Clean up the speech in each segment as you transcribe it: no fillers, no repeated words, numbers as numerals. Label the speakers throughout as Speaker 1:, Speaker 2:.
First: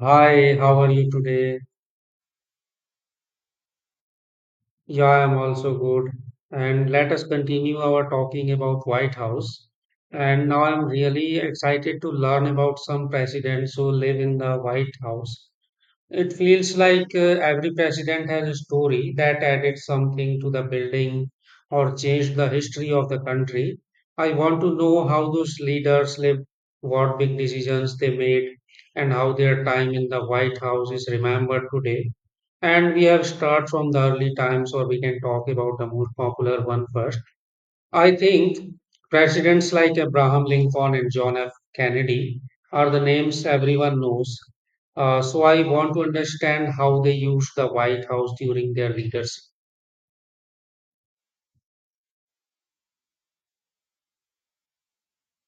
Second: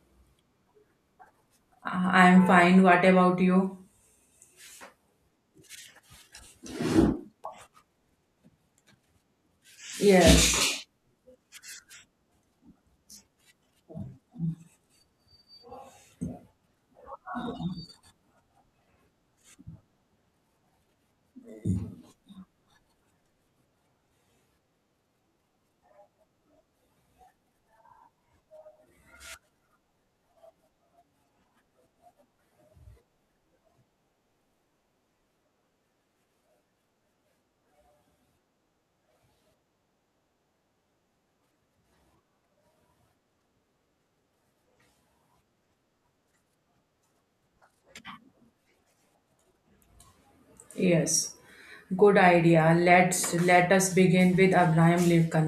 Speaker 1: Hi, how are you today?
Speaker 2: I'm fine. What about you?
Speaker 1: Yeah, I'm also good. And let us continue our talking about White House. And now
Speaker 2: Yes.
Speaker 1: I'm really excited to learn about some presidents who live in the White House. It feels like every president has a story that added something to the building or changed the history of the country. I want to know how those leaders lived, what big decisions they made, and how their time in the White House is remembered today. And we have start from the early times, or we can talk about the most popular one first. I think presidents like Abraham Lincoln and John F. Kennedy are the names everyone knows. So I want to understand how they used the White House during their leadership.
Speaker 2: Yes. Good idea. Let us begin with Abraham Lincoln.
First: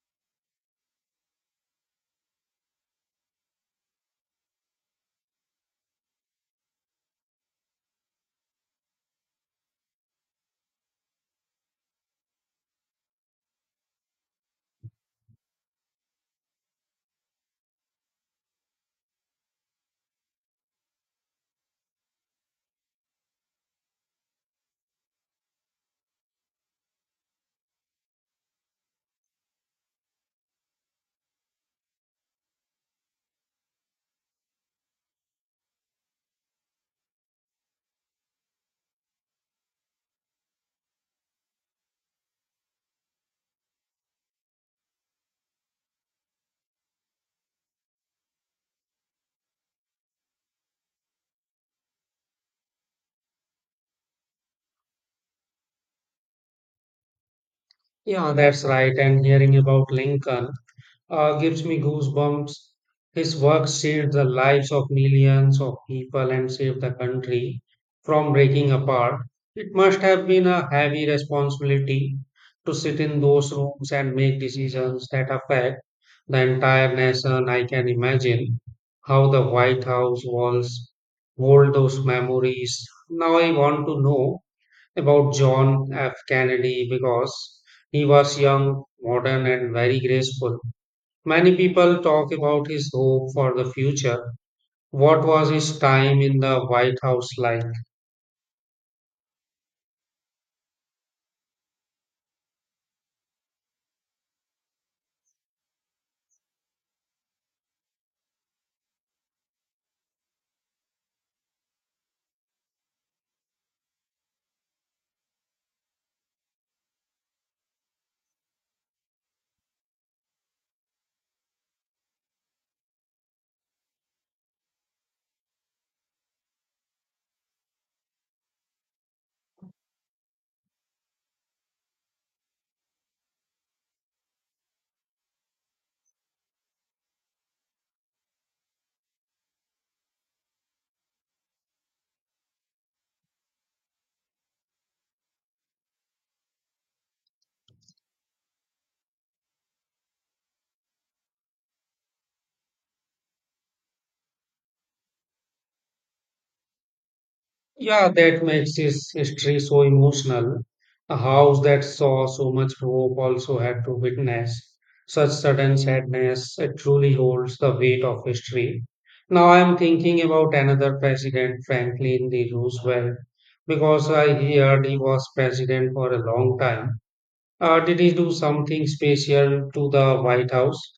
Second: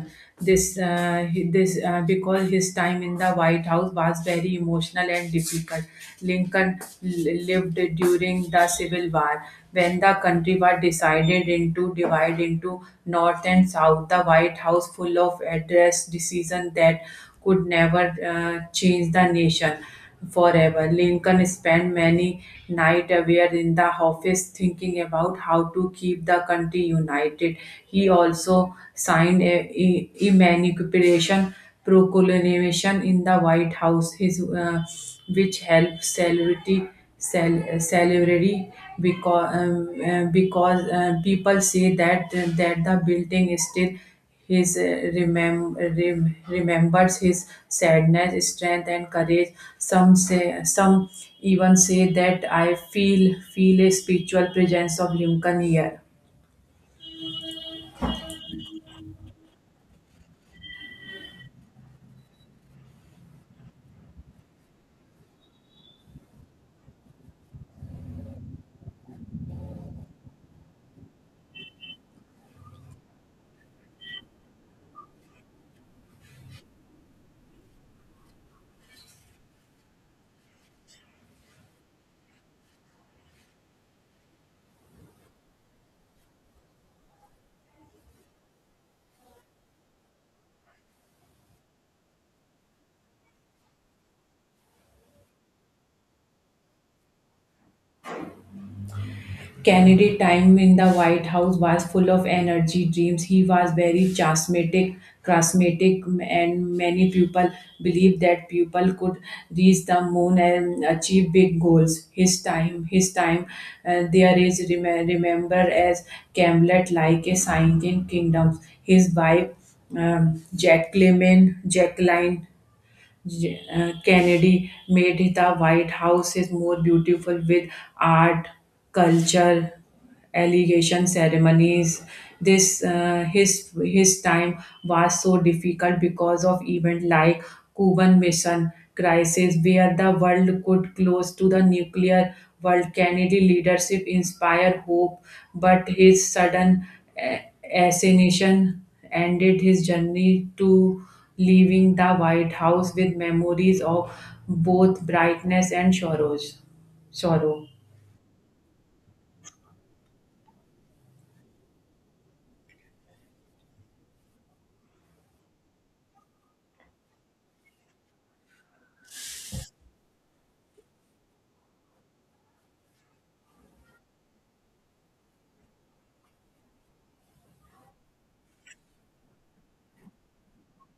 Speaker 2: This he- this because his time in the White House was very emotional and difficult. Lincoln lived during the Civil War when the country was decided into divide into North and South. The White House full of address decisions that could never change the nation. Forever. Lincoln spent many nights aware in the office thinking about how to keep the country united. He also signed a emancipation proclamation in the White House. His which help celebrity celebrity because people say that the building is still his uh, remembers his sadness, strength, and courage. Some say, some even say that I feel feel a spiritual presence of Lincoln here.
Speaker 1: Yeah, that's right. And hearing about Lincoln gives me goosebumps. His work saved the lives of millions of people and saved the country from breaking apart. It must have been a heavy responsibility to sit in those rooms and make decisions that affect the entire nation. I can imagine how the White House walls hold those memories. Now I want to know about John F. Kennedy because he was young, modern, and very graceful. Many people talk about his hope for the future. What was his time in the White House like?
Speaker 2: Kennedy's time in the White House was full of energy, dreams. He was very charismatic, and many people believed that people could reach the moon and achieve big goals. His time, there is rem- remembered as Camelot, like a saint in kingdoms. His wife, um, Jacqueline, Jacqueline Kennedy, made the White House is more beautiful with art, culture, allegation ceremonies. This his time was so difficult because of events like Cuban Mission crisis, where the world could close to the nuclear world. Kennedy leadership inspired hope, but his sudden uh, assassination ended his journey to leaving the White House with memories of both brightness and sorrows. Sorrow.
Speaker 1: Yeah, that makes his history so emotional. A house that saw so much hope also had to witness such sudden sadness. It truly holds the weight of history. Now I am thinking about another president, Franklin D. Roosevelt, because I heard he was president for a long time. Did he do something special to the White House?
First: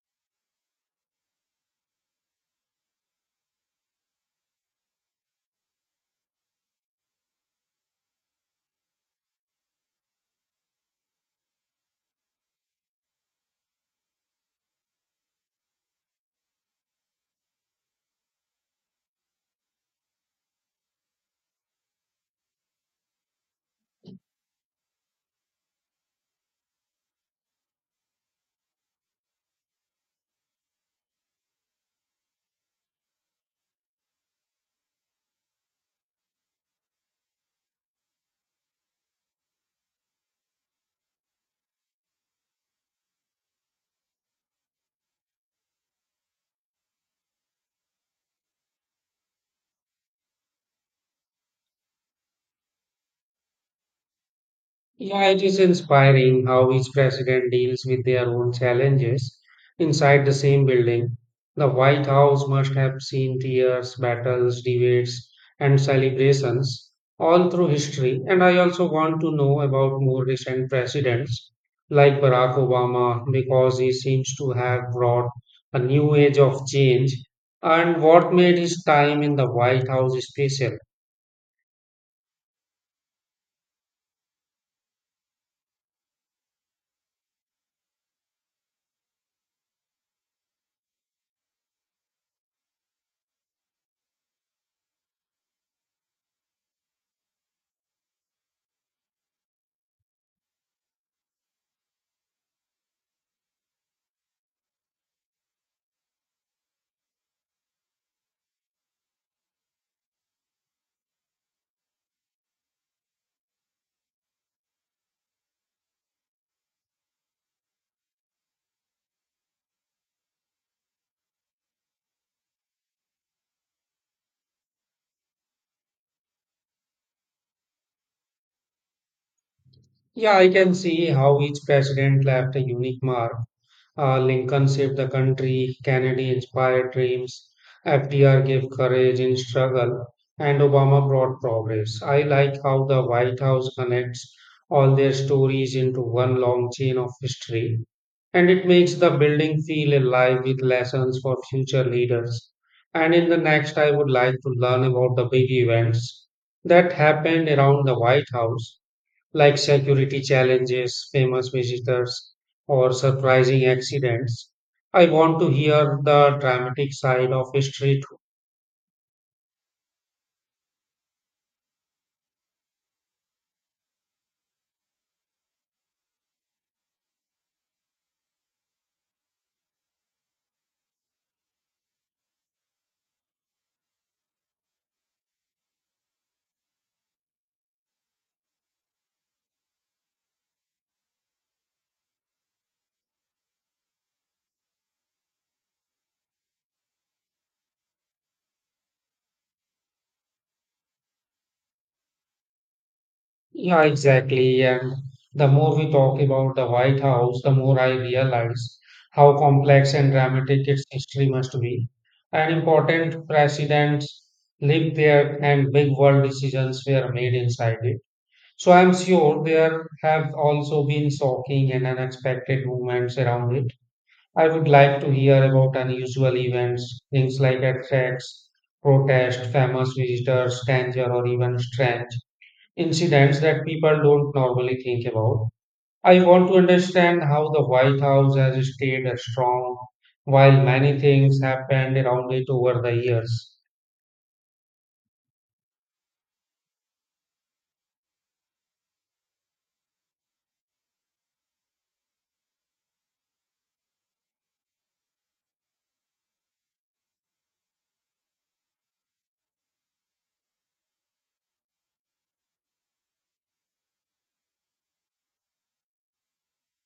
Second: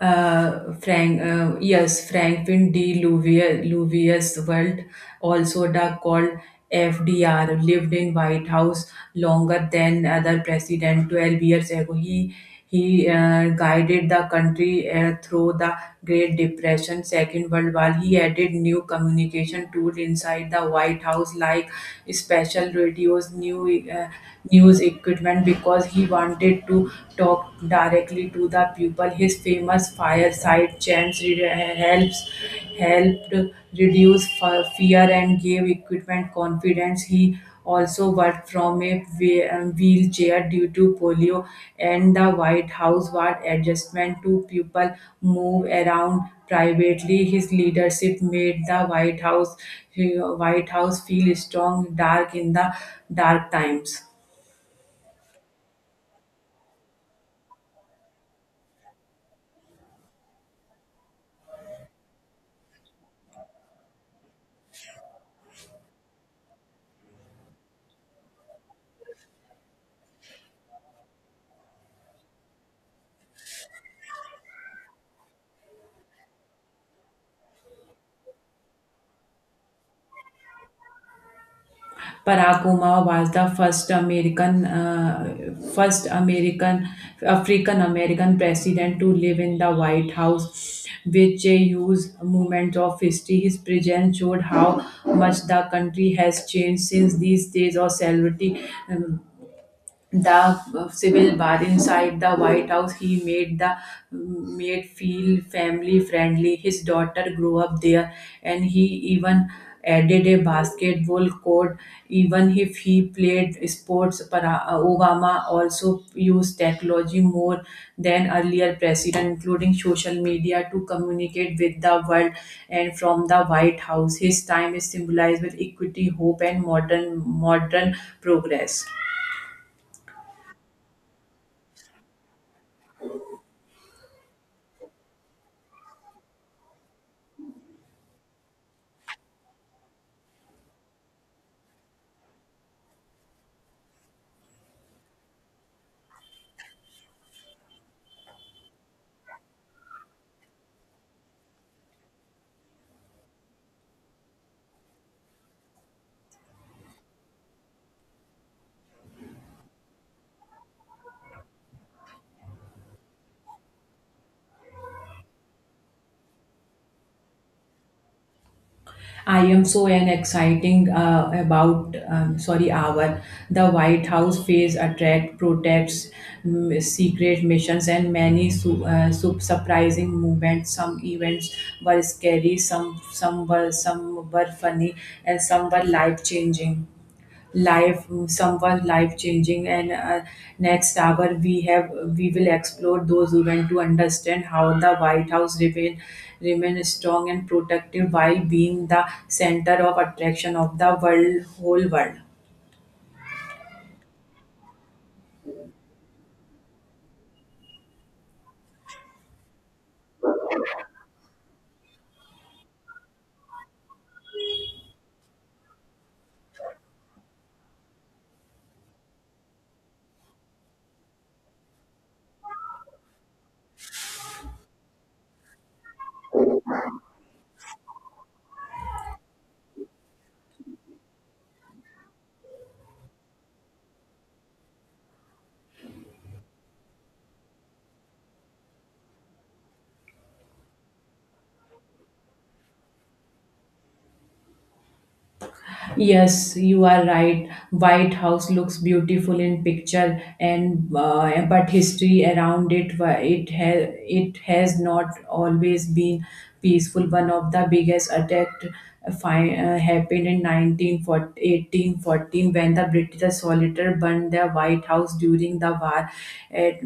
Speaker 2: Yes, Franklin D. Louvis Weld, called FDR, lived in White House longer than other president. 12 years ago, he guided the country through the Great Depression, Second World War. He added new communication tool inside the White House, like special radios, new uh, news equipment, because he wanted to talk directly to the people. His famous fireside chants re- helps helped reduce fear and gave equipment confidence. He also worked from a wheelchair due to polio, and the White House was adjustment to people move around privately. His leadership made the White House feel strong, dark in the dark times.
Speaker 1: Yeah, it is inspiring how each president deals with their own challenges inside the same building. The White House must have seen tears, battles, debates, and celebrations all through history. And I also want to know about more recent presidents like Barack Obama because he seems to have brought a new age of change and what made his time in the White House special.
Speaker 2: Barack Obama was the first African American president to live in the White House, which a huge moment of history. His presence showed how much the country has changed since these days of celebrity. Um, the Civil bar inside the White House. He made feel family friendly. His daughter grew up there, and he even added a basketball court. Even if he played sports, Obama also used technology more than earlier president, including social media, to communicate with the world and from the White House. His time is symbolized with equity, hope, and modern progress.
Speaker 1: Yeah, I can see how each president left a unique mark. Lincoln saved the country, Kennedy inspired dreams, FDR gave courage in struggle, and Obama brought progress. I like how the White House connects all their stories into one long chain of history, and it makes the building feel alive with lessons for future leaders. And in the next, I would like to learn about the big events that happened around the White House like security challenges, famous visitors, or surprising accidents. I want to hear the dramatic side of history too.
Speaker 2: I am so an exciting about sorry hour. The White House face attract protests, secret missions, and many surprising movements. Some events were scary, some were funny, and some were life changing, and next hour we will explore those events to understand how the White House remain strong and protective while being the center of attraction of the world whole world.
Speaker 1: Yeah, exactly. And the more we talk about the White House, the more I realize how complex and dramatic its history must be. And important presidents lived there, and big world decisions were made inside it. So I'm sure there have also been shocking and unexpected movements around it. I would like to hear about unusual events, things like attacks, protests, famous visitors, danger, or even strange incidents that people don't normally think about. I want to understand how the White House has stayed strong while many things happened around it over the years.
Speaker 2: Yes, you are right. White House looks beautiful in picture, and but history around it it has not always been peaceful. One of the biggest attack happened in 1914 1814 when the British soldier burned the White House during the war. At,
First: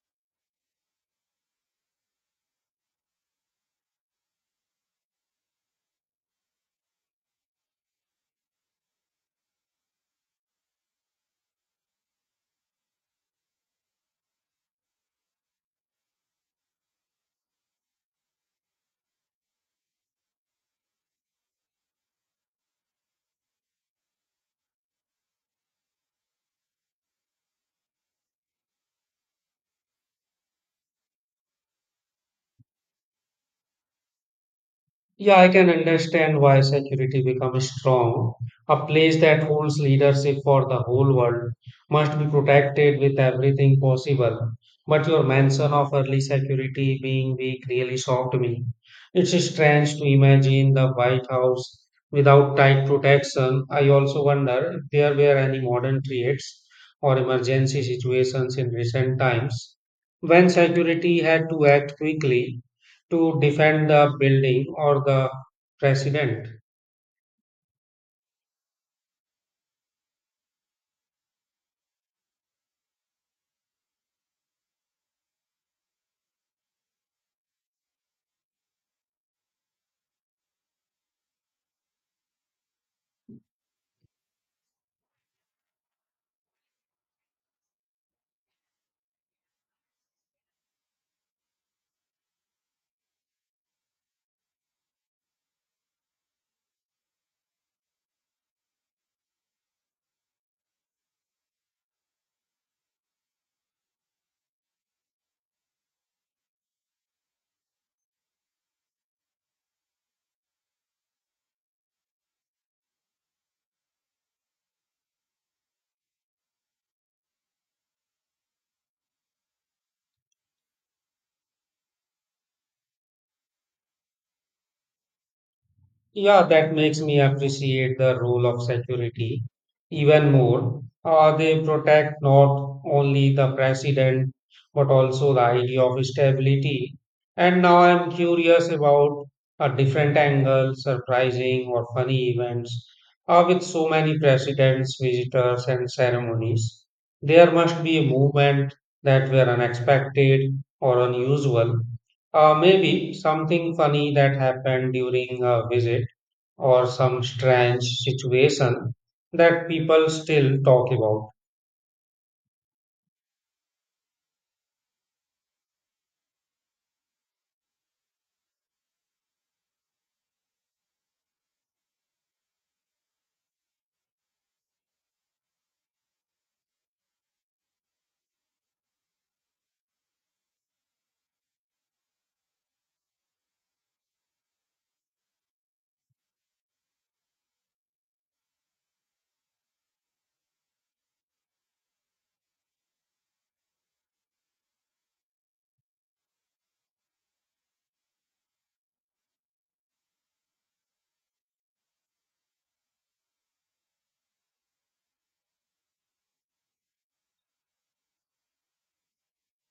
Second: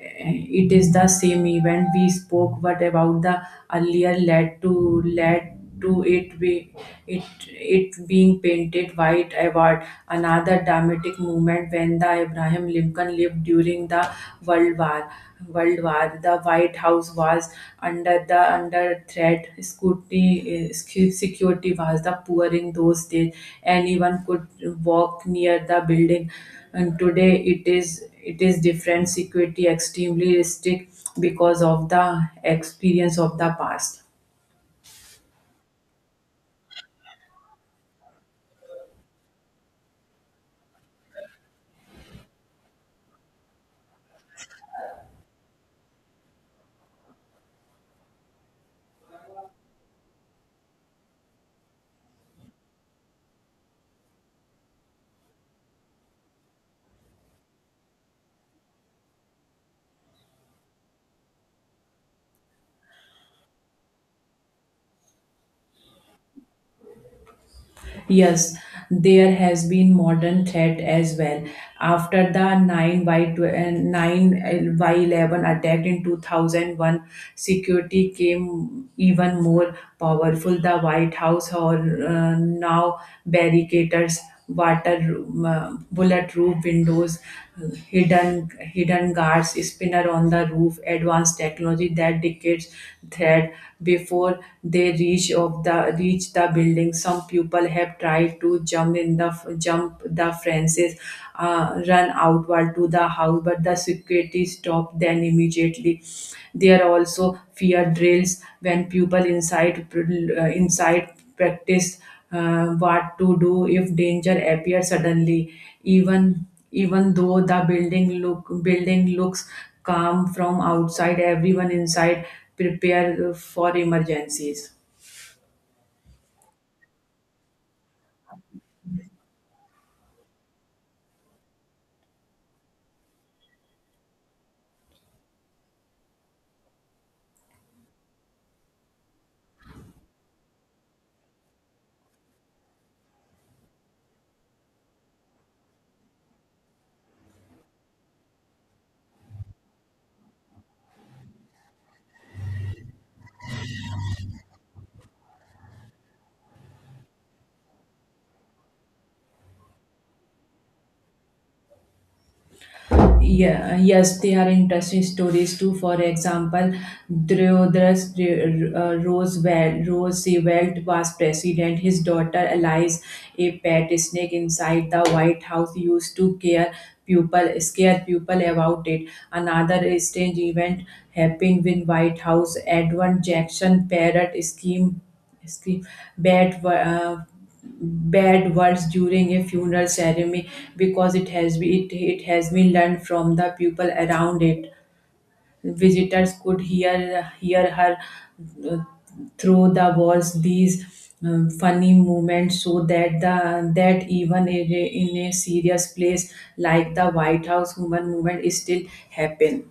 Speaker 2: it is the same event we spoke what about the earlier led to it. We it it being painted white award. Another dramatic moment when the Abraham Lincoln lived during the world war world war, the White House was under threat scrutiny. Security was the poor in those days. Anyone could walk near the building, and today it is different. Security extremely strict because of the experience of the past.
Speaker 1: Yeah, I can understand why security becomes strong. A place that holds leadership for the whole world must be protected with everything possible. But your mention of early security being weak really shocked me. It's strange to imagine the White House without tight protection. I also wonder if there were any modern threats or emergency situations in recent times when security had to act quickly to defend the building or the president.
Speaker 2: Yes, there has been modern threat as well. After the 9 by 11 attack in 2001, security came even more powerful. The White House or now barricades, waterproof, bulletproof windows, hidden guards, spinner on the roof, advanced technology that decades thread before they reach the building. Some people have tried to jump the fences, run outward to the house, but the security stopped them immediately. There are also fear drills when people inside practiced what to do if danger appears suddenly. Even even though the building looks calm from outside. Everyone inside prepare for emergencies.
Speaker 1: Yeah, that makes me appreciate the role of security even more. They protect not only the president but also the idea of stability. And now I'm curious about a different angle, surprising or funny events. With so many presidents, visitors, and ceremonies, there must be a movement that were unexpected or unusual. Maybe something funny that happened during a visit or some strange situation that people still talk about.
Speaker 2: Yeah, yes, they are interesting stories too. For example, Theodorus Roosevelt was president. His daughter Alice, a pet snake inside the White House, used to scare people about it. Another strange event happened with White House Edward Jackson parrot scheme scheme bat bad words during a funeral ceremony because it has been learned from the people around it. Visitors could hear her uh, through the walls. These funny moments so that the that even in in a serious place like the White House, human movement is still happen.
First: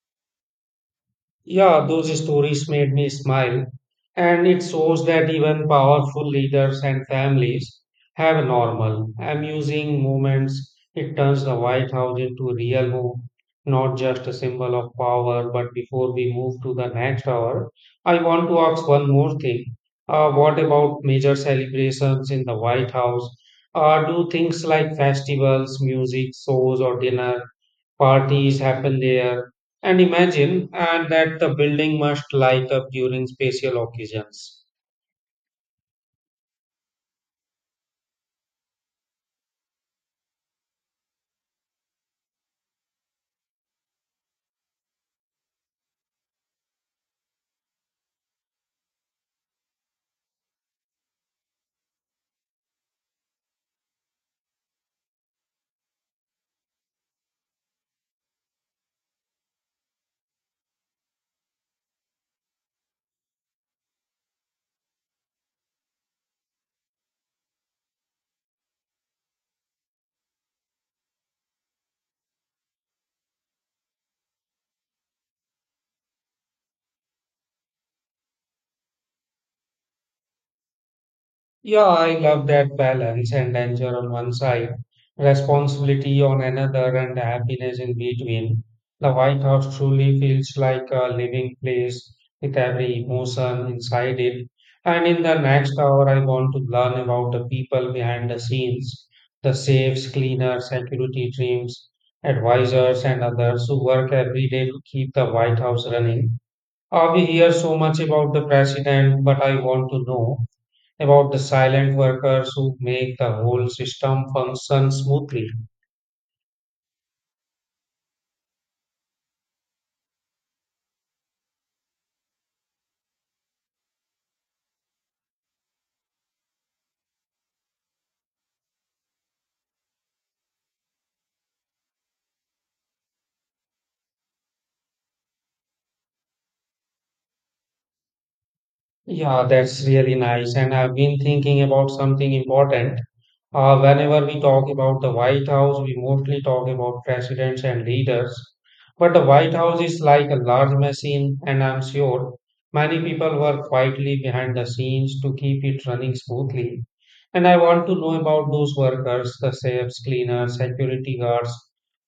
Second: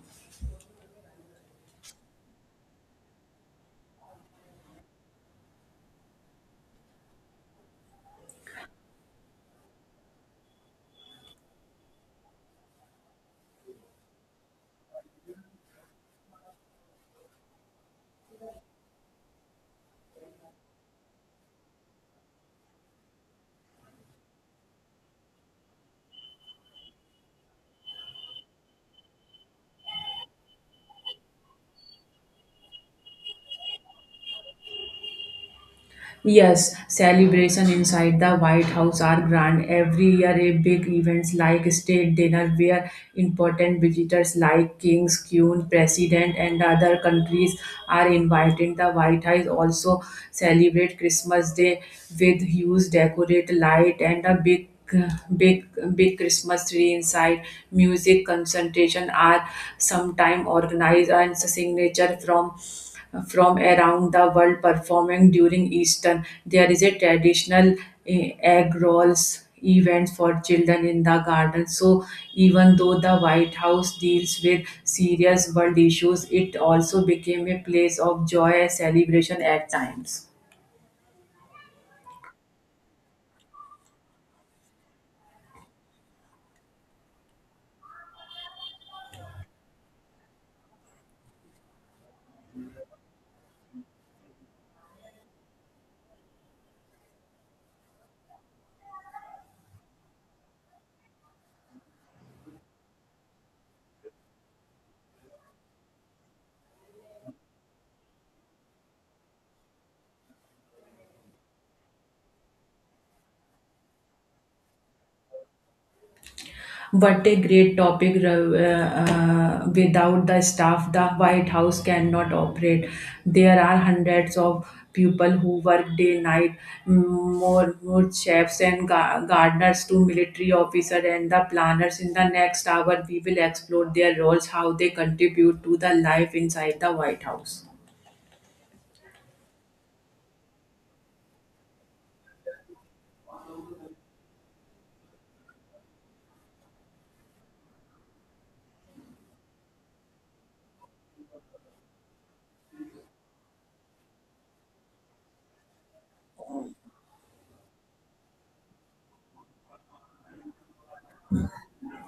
Speaker 1: Yeah, those stories made me smile, and it shows that even powerful leaders and families have normal, amusing moments. It turns the White House into a real home, not just a symbol of power. But before we move to the next hour, I want to ask one more thing. What about major celebrations in the White House? Do things like festivals, music, shows, or dinner parties happen there, and imagine and that the building must light up during special occasions?
Speaker 2: Yes, celebration inside the White House are grand. Every year, a big events like state dinner where important visitors like kings, queen, president, and other countries are invited. The White House also celebrate Christmas Day with huge decorate light and a big big Christmas tree inside. Music concentration are sometime organized and signature from around the world performing during Easter. There is a traditional egg rolls event for children in the garden. So even though the White House deals with serious world issues, it also became a place of joy and celebration at times.
Speaker 1: Yeah, I love that balance and danger on one side, responsibility on another, and happiness in between. The White House truly feels like a living place with every emotion inside it. And in the next hour, I want to learn about the people behind the scenes, the safes, cleaners, security teams, advisors, and others who work every day to keep the White House running. We hear so much about the president, but I want to know about the silent workers who make the whole system function smoothly.
Speaker 2: What a great topic. Without the staff, the White House cannot operate. There are hundreds of people who work day night, more chefs and gardeners to military officers and the planners. In the next hour, we will explore their roles, how they contribute to the life inside the White House.
Speaker 1: Yeah, that's really nice. And I've been thinking about something important. Whenever we talk about the White House, we mostly talk about presidents and leaders. But the White House is like a large machine, and I'm sure many people work quietly behind the scenes to keep it running smoothly. And I want to know about those workers the chefs, cleaners, security guards,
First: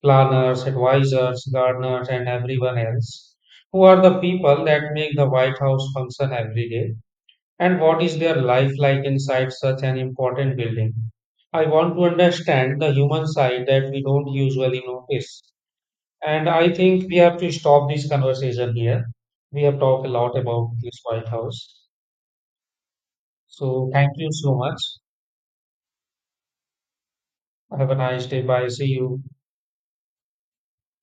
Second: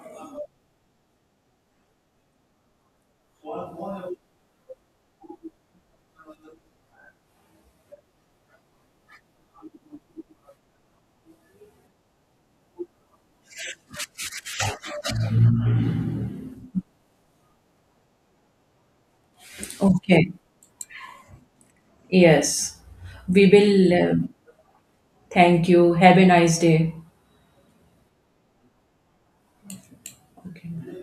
Speaker 1: planners, advisors, gardeners, and everyone else who are the people that make the White House function every day. And what is their life like inside such an important building? I want to understand the human side that we don't usually notice. And I think we have to stop this conversation here. We have talked a
Speaker 2: Okay.
Speaker 1: lot about this White House.
Speaker 2: Yes. We
Speaker 1: So
Speaker 2: will.
Speaker 1: thank you so much.
Speaker 2: Thank you. Have a nice day.
Speaker 1: Have a nice day. Bye. See you.
Speaker 2: Okay.